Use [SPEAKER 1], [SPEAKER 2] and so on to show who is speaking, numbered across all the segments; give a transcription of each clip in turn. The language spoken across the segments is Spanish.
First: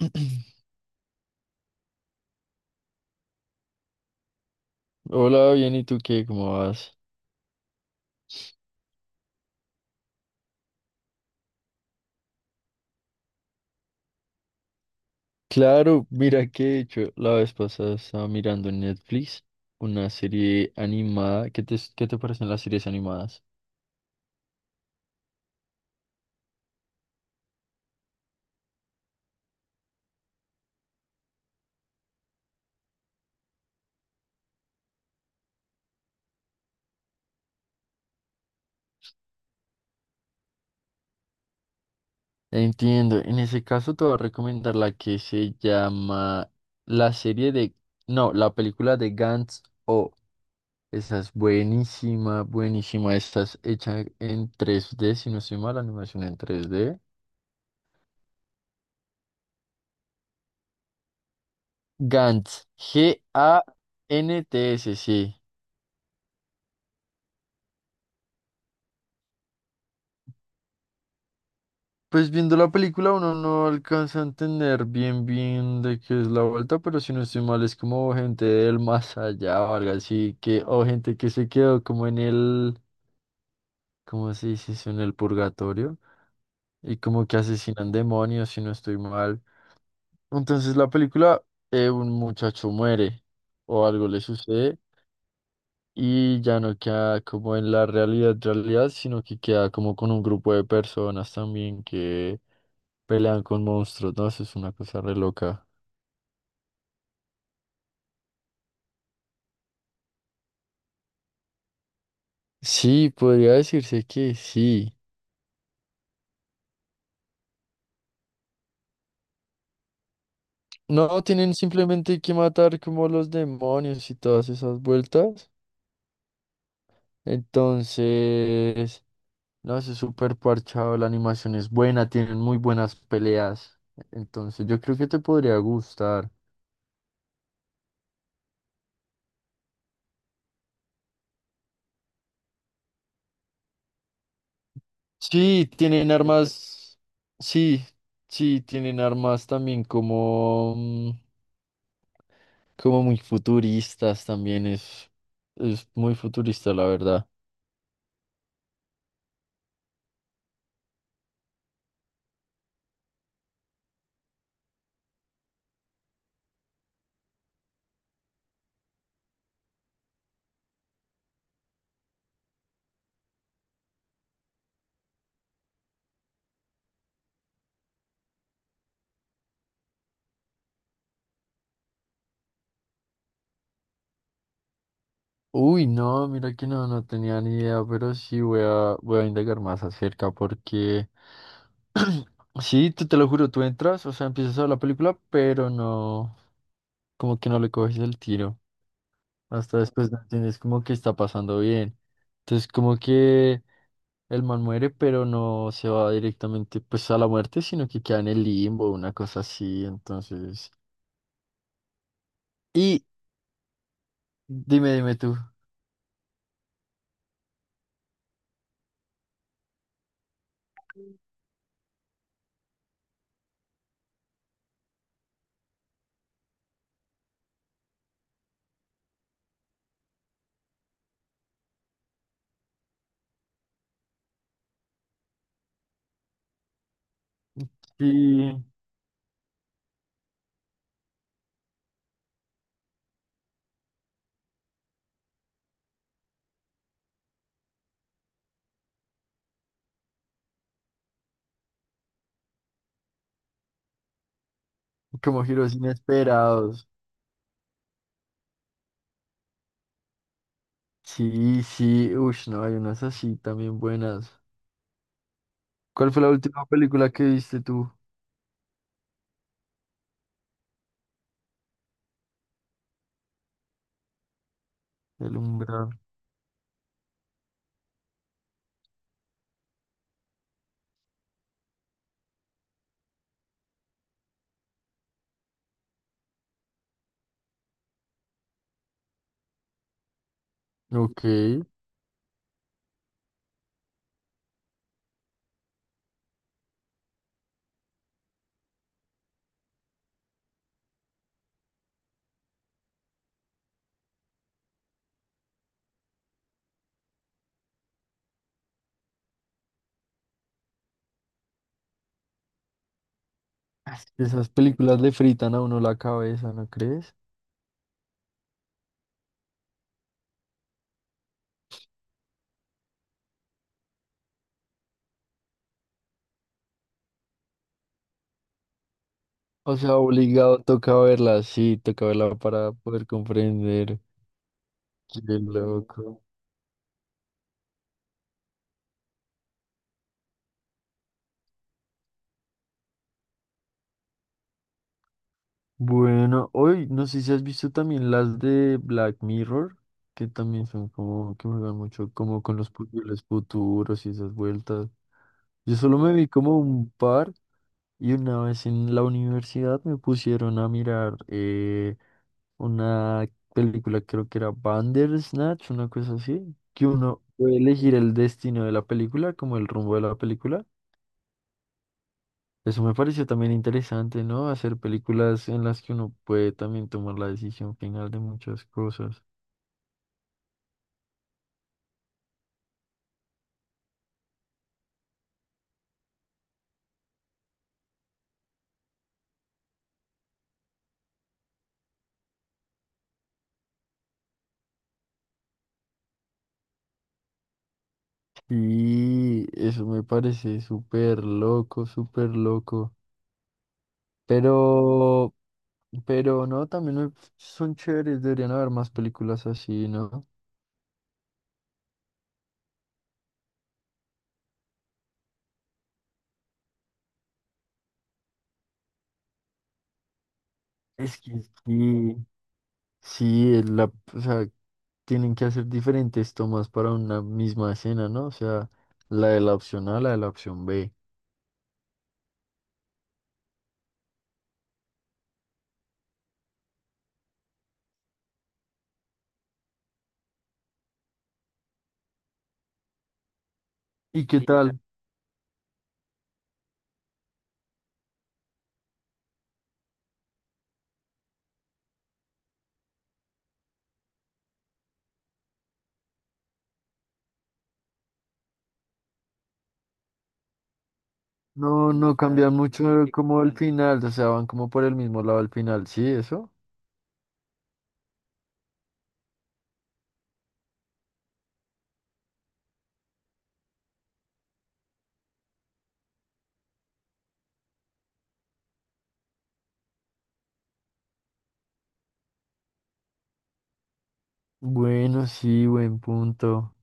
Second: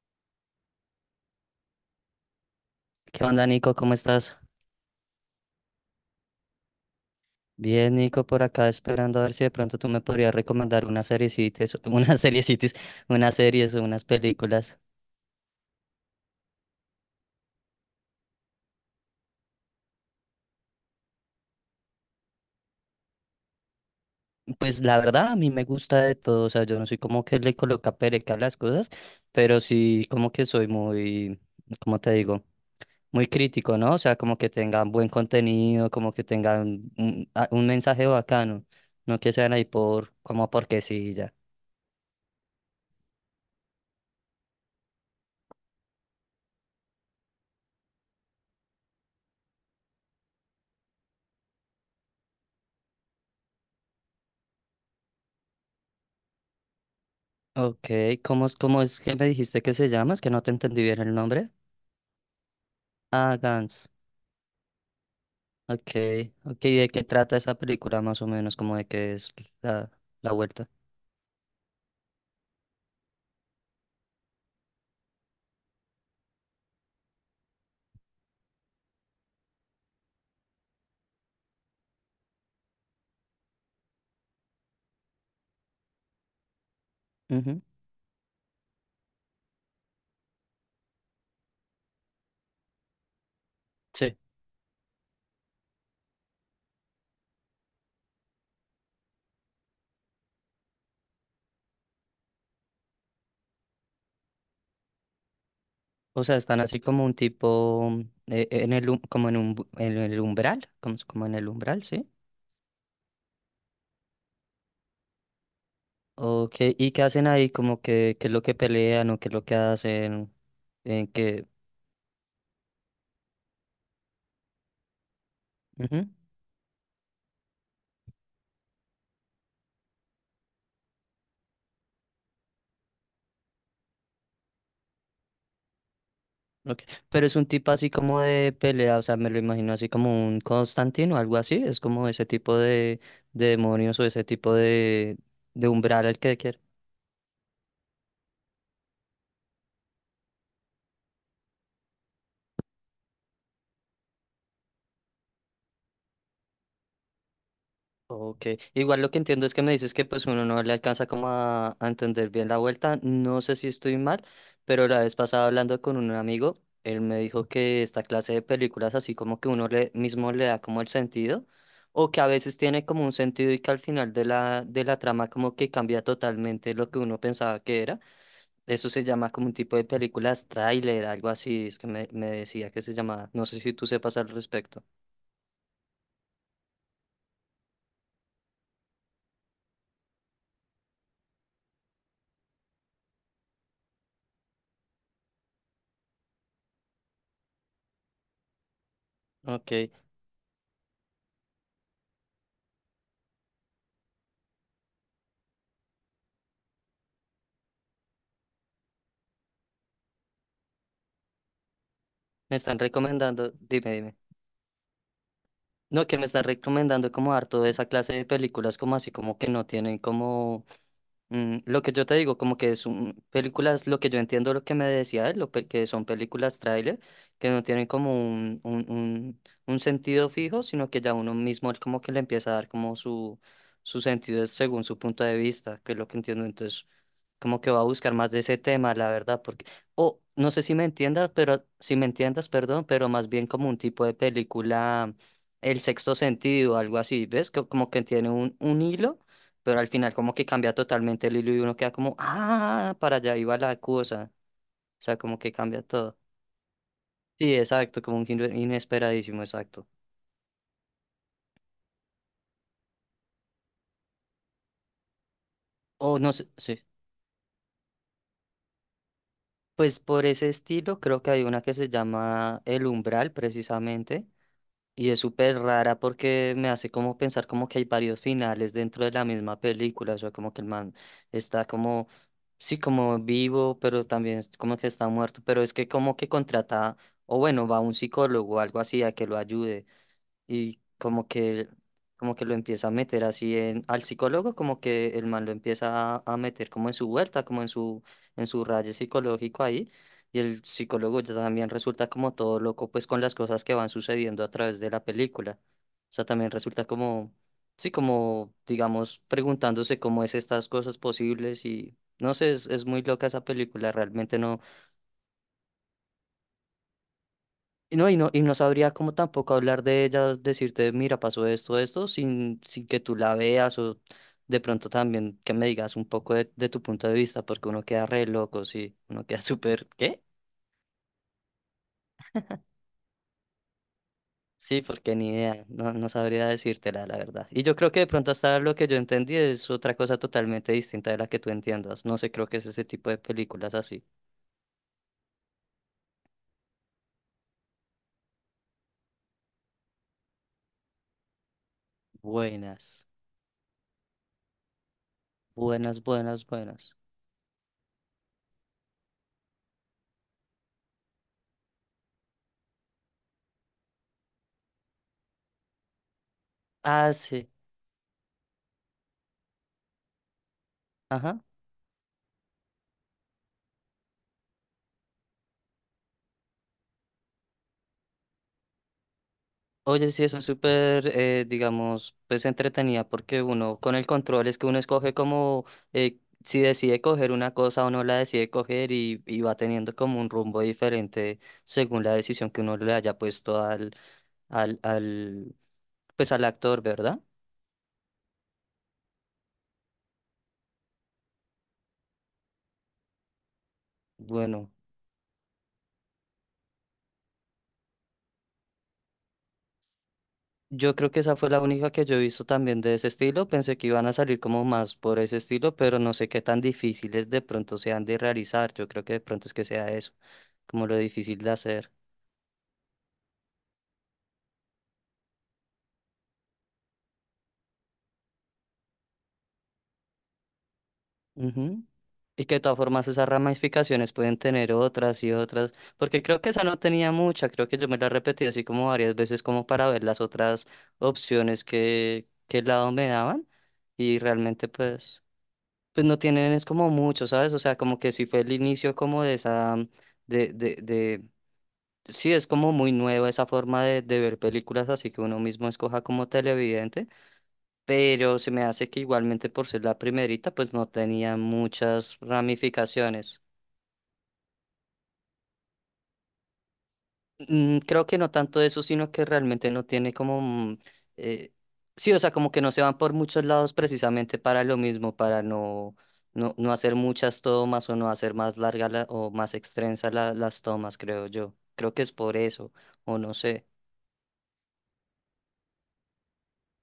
[SPEAKER 1] ¿Qué onda, Nico? ¿Cómo estás?
[SPEAKER 2] Hola, bien, ¿y tú qué? ¿Cómo vas?
[SPEAKER 1] Bien, Nico, por acá esperando a ver si de pronto tú me podrías recomendar unas seriecitas, unas series o unas películas.
[SPEAKER 2] Claro, mira que de hecho la vez pasada estaba mirando en Netflix una serie animada. ¿Qué te parecen las series animadas?
[SPEAKER 1] Pues la verdad, a mí me gusta de todo, o sea, yo no soy como que le coloca pereca a las cosas, pero sí como que soy muy, ¿cómo te digo? Muy crítico, ¿no? O sea, como que tengan buen contenido, como que tengan un mensaje bacano, no que sean ahí por, como porque sí, y ya.
[SPEAKER 2] Entiendo, en ese caso te voy a recomendar la que se llama la serie de... No, la película de Gantz O. Esa es buenísima, buenísima. Esta es hecha en 3D si no estoy mal, la animación en 3D.
[SPEAKER 1] Ok, ¿cómo es que me dijiste que se llama? Es que no te entendí bien el nombre.
[SPEAKER 2] Gantz,
[SPEAKER 1] Ah, Gantz.
[SPEAKER 2] Gants, sí.
[SPEAKER 1] Ok, ok. ¿De qué trata esa película más o menos? Como de qué es la, la vuelta.
[SPEAKER 2] Pues viendo la película uno no alcanza a entender bien bien de qué es la vuelta, pero si no estoy mal es como gente del más allá o algo así que, o gente que se quedó como en el, ¿cómo se dice eso? En el purgatorio, y como que
[SPEAKER 1] Ujú,
[SPEAKER 2] asesinan demonios si no estoy mal. Entonces la película, un muchacho muere o algo
[SPEAKER 1] sí.
[SPEAKER 2] le sucede, y ya no queda como en la realidad realidad, sino que queda como con un grupo de personas también que pelean con monstruos. No, eso es una cosa re loca.
[SPEAKER 1] O sea, están así como un tipo en el umbral, como en el umbral, ¿sí?
[SPEAKER 2] Sí, podría decirse que sí.
[SPEAKER 1] Ok, ¿y qué hacen ahí? Como que, qué es lo que pelean o qué es lo que hacen, en
[SPEAKER 2] No,
[SPEAKER 1] qué.
[SPEAKER 2] tienen simplemente que matar como los demonios y todas esas vueltas.
[SPEAKER 1] Ujú,
[SPEAKER 2] Entonces no, eso es súper parchado, la animación es buena, tienen muy buenas peleas. Entonces, yo creo que te podría gustar.
[SPEAKER 1] ok. Pero es un tipo así como de pelea, o sea, me lo imagino así como un Constantino o algo así, es como ese tipo de demonios o ese tipo de
[SPEAKER 2] Sí,
[SPEAKER 1] umbral
[SPEAKER 2] tienen
[SPEAKER 1] al que quieras.
[SPEAKER 2] armas, sí, sí, tienen armas también como... como muy futuristas también, es muy futurista, la verdad.
[SPEAKER 1] Ok, igual lo que entiendo es que me dices que pues uno no le alcanza como a entender bien la vuelta, no sé si estoy mal, pero la vez pasada hablando con un amigo, él me dijo que esta clase de películas así como que uno le, mismo le da como el sentido, o que a veces tiene como un sentido y que al final de la trama como que cambia totalmente lo que uno pensaba que era, eso se llama como un tipo de películas tráiler, algo así, es que me decía que se llamaba, no sé si tú sepas al respecto.
[SPEAKER 2] Uy, no, mira que no, no tenía ni idea, pero sí voy a indagar más acerca, porque sí, tú, te lo juro, tú entras, o sea, empiezas a ver la película, pero no, como que no le coges el tiro.
[SPEAKER 1] Ok,
[SPEAKER 2] Hasta después no entiendes como que está pasando bien. Entonces, como que el man muere, pero no se va directamente pues a la muerte, sino que queda en el limbo, una cosa así, entonces.
[SPEAKER 1] me están recomendando, dime, dime.
[SPEAKER 2] Dime, dime tú.
[SPEAKER 1] No, que me estás recomendando como dar toda esa clase de películas como así como que no tienen como lo que yo te digo, como que son películas, lo que yo entiendo lo que me decía él, que son películas tráiler, que no tienen como un sentido fijo, sino que ya uno mismo como que le empieza a dar como su sentido es según su punto de vista, que es lo que entiendo entonces como que va a buscar más de ese
[SPEAKER 2] Sí,
[SPEAKER 1] tema, la verdad, porque, o no sé si me entiendas, pero si me entiendas, perdón, pero más bien como un tipo de película, El Sexto Sentido, algo así, ¿ves? Como que tiene un hilo, pero al final como que cambia totalmente el hilo y uno queda como, ah, para allá iba la cosa, o sea, como
[SPEAKER 2] como
[SPEAKER 1] que
[SPEAKER 2] giros
[SPEAKER 1] cambia todo.
[SPEAKER 2] inesperados.
[SPEAKER 1] Sí, exacto, como un giro inesperadísimo, exacto.
[SPEAKER 2] Sí, sí, uff, no, hay unas así también buenas. ¿Cuál
[SPEAKER 1] O
[SPEAKER 2] fue la
[SPEAKER 1] no sé,
[SPEAKER 2] última
[SPEAKER 1] sí.
[SPEAKER 2] película que viste tú?
[SPEAKER 1] Pues por ese estilo creo que hay una que se llama El Umbral, precisamente. Y es
[SPEAKER 2] El
[SPEAKER 1] súper
[SPEAKER 2] umbral.
[SPEAKER 1] rara porque me hace como pensar como que hay varios finales dentro de la misma película, o sea, como que el man está como, sí, como vivo, pero también como que está muerto, pero es que como que contrata, o bueno, va a un psicólogo o algo así a que lo ayude y
[SPEAKER 2] Ok.
[SPEAKER 1] como que lo empieza a meter así en, al psicólogo, como que el man lo empieza a meter como en su huerta, como en su rayo psicológico ahí, y el psicólogo ya también resulta como todo loco, pues con las cosas que van sucediendo a través de la película. O sea, también resulta como, sí, como, digamos, preguntándose cómo es estas cosas posibles y, no sé, es, muy loca esa película,
[SPEAKER 2] Es que
[SPEAKER 1] realmente
[SPEAKER 2] esas
[SPEAKER 1] no.
[SPEAKER 2] películas le fritan a uno la cabeza, ¿no crees?
[SPEAKER 1] Y no sabría cómo tampoco hablar de ella, decirte, mira, pasó esto, esto, sin que tú la veas o de pronto también que me digas un poco de tu punto de vista, porque uno queda re loco, sí, uno queda
[SPEAKER 2] O
[SPEAKER 1] súper,
[SPEAKER 2] sea,
[SPEAKER 1] ¿qué?
[SPEAKER 2] obligado toca verlas, sí, toca verla para poder comprender.
[SPEAKER 1] Sí, porque
[SPEAKER 2] Qué
[SPEAKER 1] ni idea, no, no
[SPEAKER 2] loco.
[SPEAKER 1] sabría decírtela, la verdad. Y yo creo que de pronto hasta lo que yo entendí es otra cosa totalmente distinta de la que tú entiendas. No sé, creo que es ese tipo de películas así.
[SPEAKER 2] Bueno, hoy no sé si has visto también las de Black Mirror, que también son como que juegan mucho como con los
[SPEAKER 1] Buenas,
[SPEAKER 2] posibles futuros y esas vueltas. Yo solo
[SPEAKER 1] buenas,
[SPEAKER 2] me vi
[SPEAKER 1] buenas,
[SPEAKER 2] como un
[SPEAKER 1] buenas.
[SPEAKER 2] par, y una vez en la universidad me pusieron a mirar una película, creo que era Bandersnatch, una cosa así, que
[SPEAKER 1] Ah,
[SPEAKER 2] uno
[SPEAKER 1] sí,
[SPEAKER 2] puede elegir el destino de la película, como el rumbo de la película.
[SPEAKER 1] ajá.
[SPEAKER 2] Eso me pareció también interesante, ¿no? Hacer películas en las que uno puede también tomar la decisión final de muchas cosas.
[SPEAKER 1] Oye, sí, eso es súper, digamos, pues entretenida porque uno con el control es que uno escoge como eh, si decide coger una cosa o no la decide coger y, va teniendo como un rumbo diferente según la decisión que uno le haya puesto al, al, pues al actor, ¿verdad?
[SPEAKER 2] Sí, eso me parece súper loco, súper loco.
[SPEAKER 1] Bueno,
[SPEAKER 2] Pero, pero no, también son chéveres, deberían haber más películas así, ¿no?
[SPEAKER 1] yo creo que esa fue la única que yo he visto también de ese estilo. Pensé que iban a salir como más por ese estilo, pero no sé qué tan difíciles de pronto sean de realizar. Yo creo que de pronto es que sea eso, como lo
[SPEAKER 2] Es
[SPEAKER 1] difícil
[SPEAKER 2] que
[SPEAKER 1] de hacer.
[SPEAKER 2] sí, sí, o sea, tienen que hacer diferentes tomas para una misma escena, ¿no? O sea, la de la opción A, la de la opción B.
[SPEAKER 1] Ujú. Y que de todas formas esas ramificaciones pueden tener otras y otras, porque creo que esa no tenía mucha, creo que yo me la repetí así como varias veces como para ver las otras opciones que el lado me daban y
[SPEAKER 2] ¿Y qué
[SPEAKER 1] realmente
[SPEAKER 2] tal?
[SPEAKER 1] pues no tienen es como mucho, ¿sabes? O sea, como que sí fue el inicio como de esa, de, de, de, sí es como muy nueva esa forma de ver películas así que uno mismo escoja como televidente, pero se me hace que igualmente por ser la primerita pues no tenía
[SPEAKER 2] No, no
[SPEAKER 1] muchas
[SPEAKER 2] cambian mucho como
[SPEAKER 1] ramificaciones.
[SPEAKER 2] al final, o sea, van como por el mismo lado al final, ¿sí? ¿Eso?
[SPEAKER 1] Creo que no tanto eso, sino que realmente no tiene comoeh, sí, o sea, como que no se van por muchos lados precisamente para lo mismo, para no hacer muchas tomas o no hacer más largas o más extensas las tomas, creo yo. Creo que es por eso, o no sé.
[SPEAKER 2] Bueno, sí, buen punto.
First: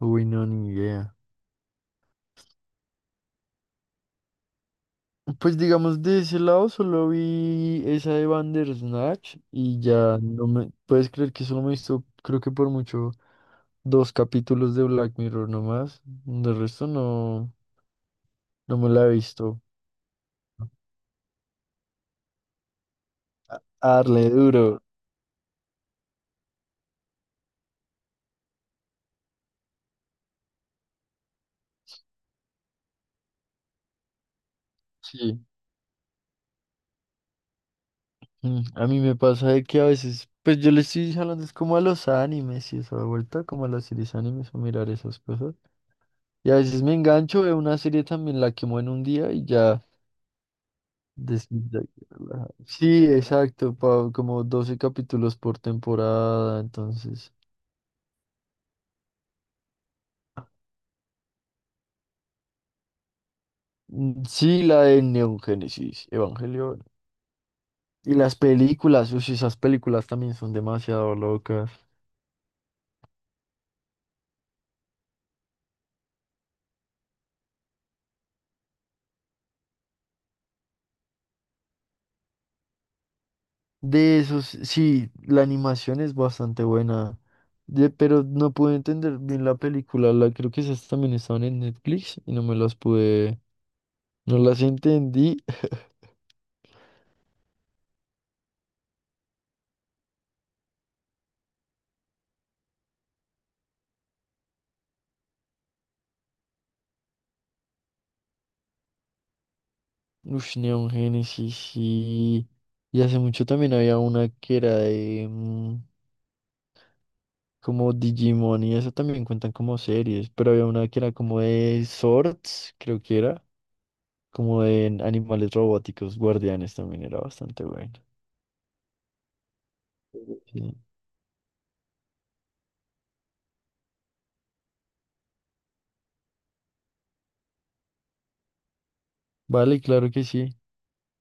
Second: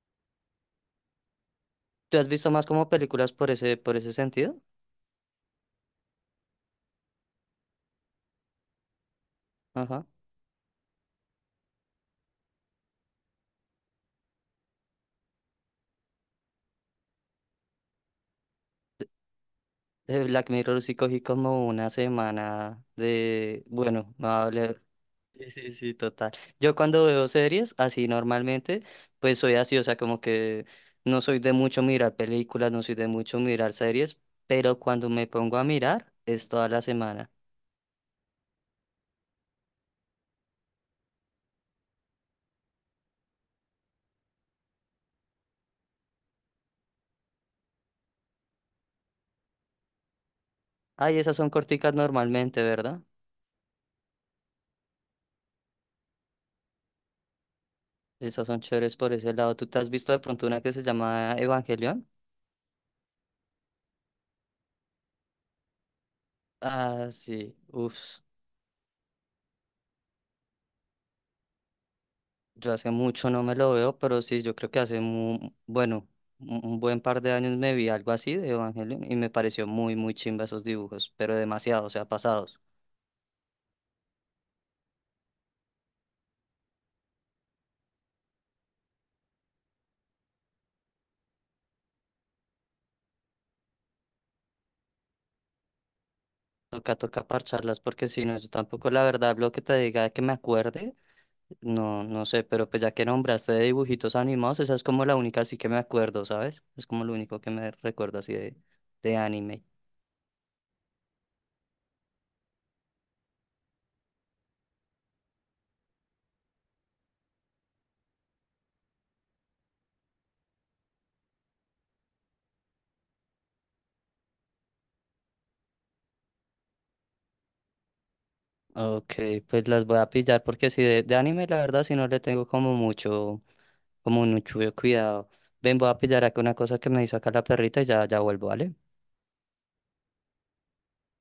[SPEAKER 2] Uy, no, ni idea.
[SPEAKER 1] ¿Tú has visto más como películas por ese sentido?
[SPEAKER 2] Pues digamos, de ese lado solo vi esa de Bandersnatch y
[SPEAKER 1] Ajá.
[SPEAKER 2] ya no me... Puedes creer que solo me he visto, creo que por mucho, dos capítulos de Black Mirror nomás. De resto no, no me la he visto.
[SPEAKER 1] De Black Mirror sí cogí como una semana
[SPEAKER 2] A
[SPEAKER 1] de. Bueno,
[SPEAKER 2] darle
[SPEAKER 1] no voy.
[SPEAKER 2] duro.
[SPEAKER 1] Sí, sí, sí, total. Yo cuando veo series, así normalmente, pues soy así, o sea, como que no soy de mucho mirar películas, no soy de mucho mirar series, pero cuando me
[SPEAKER 2] Sí.
[SPEAKER 1] pongo a mirar es toda la semana.
[SPEAKER 2] A mí me pasa de que a veces, pues yo le estoy hablando es como a los animes y esa vuelta, como a las series animes o mirar esas cosas. Y a veces me engancho, veo una serie también, la quemo en un día y ya.
[SPEAKER 1] Ay, esas
[SPEAKER 2] des-
[SPEAKER 1] son
[SPEAKER 2] ya-
[SPEAKER 1] corticas normalmente, ¿verdad?
[SPEAKER 2] Sí, exacto, como 12 capítulos por temporada, entonces.
[SPEAKER 1] Esas son chéveres por ese lado. ¿Tú te has visto de pronto una que se llama Evangelion?
[SPEAKER 2] Sí, la de Neon Genesis Evangelion.
[SPEAKER 1] Ah, sí,
[SPEAKER 2] Y
[SPEAKER 1] uff.
[SPEAKER 2] las películas, uy, esas películas también son demasiado locas.
[SPEAKER 1] Yo hace mucho no me lo veo, pero sí, yo creo que hace muy, bueno, un buen par de años me vi algo así de Evangelion y me pareció muy, muy chimba esos dibujos, pero demasiado, o sea, pasados.
[SPEAKER 2] De esos, sí, la animación es bastante buena, de, pero no pude entender bien la película, la creo que esas también estaban en Netflix y no me las pude, no las entendí.
[SPEAKER 1] Toca, toca parcharlas porque si no, yo tampoco la verdad lo que te diga que me acuerde, no, no sé, pero pues ya que nombraste de dibujitos animados, esa es como la única así que me acuerdo, ¿sabes? Es como lo único que me recuerdo así de anime.
[SPEAKER 2] Ush, Neon Genesis, sí, y hace mucho también había una que era de como Digimon, y eso también cuentan como series, pero había una que era como de Swords, creo que era, como de animales robóticos, guardianes, también era bastante bueno.
[SPEAKER 1] Ok, pues las voy a pillar porque
[SPEAKER 2] Sí.
[SPEAKER 1] si de anime la verdad si no le tengo como mucho cuidado. Ven, voy a pillar acá una cosa que me hizo acá la perrita y ya, ya vuelvo, ¿vale?
[SPEAKER 2] Vale, claro que sí.